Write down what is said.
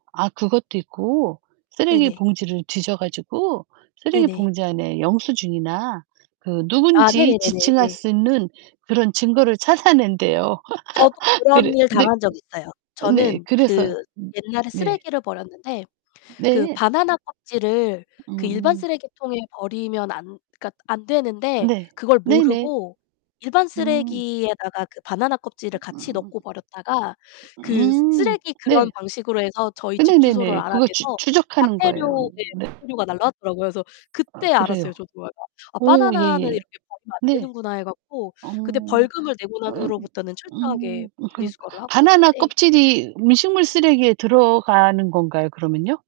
아 그것도 있고 쓰레기 네네. 봉지를 뒤져 가지고 쓰레기 네네. 봉지 안에 영수증이나 그 아 누군지 네네네네. 지칭할 네. 수 있는 그런 증거를 찾아낸대요. 저도 그런 그래 일 네. 당한 적 있어요. 네. 저는 그 그래서 옛날에 네. 쓰레기를 버렸는데 그 네. 바나나 껍질을 그 일반 음. 쓰레기통에 버리면 안 그러니까 안 되는데 네. 그걸 네네. 모르고 일반 음. 쓰레기에다가 그 바나나 으 껍질을 같이 음. 넣고 버렸다가 으 그 음 쓰레기 그런 네. 방식으로 해서 저희 집 주소를 네네네네. 그거 추 알아내서 추적하는 거예요. 과태료 네 네. 과태료가 날라왔더라고요. 그래서 아 그때 알았어요, 그래요. 저도. '아 오 바나나는 예예. 이렇게 버리면 안 네. 되는구나.' 해 갖고 어 그때 벌금을 내고 난 어 후로부터는 음 철저하게 그러니까 분리수거를 하고 바나나 있는데 껍질이 음식물 쓰레기에 들어가는 건가요, 그러면요?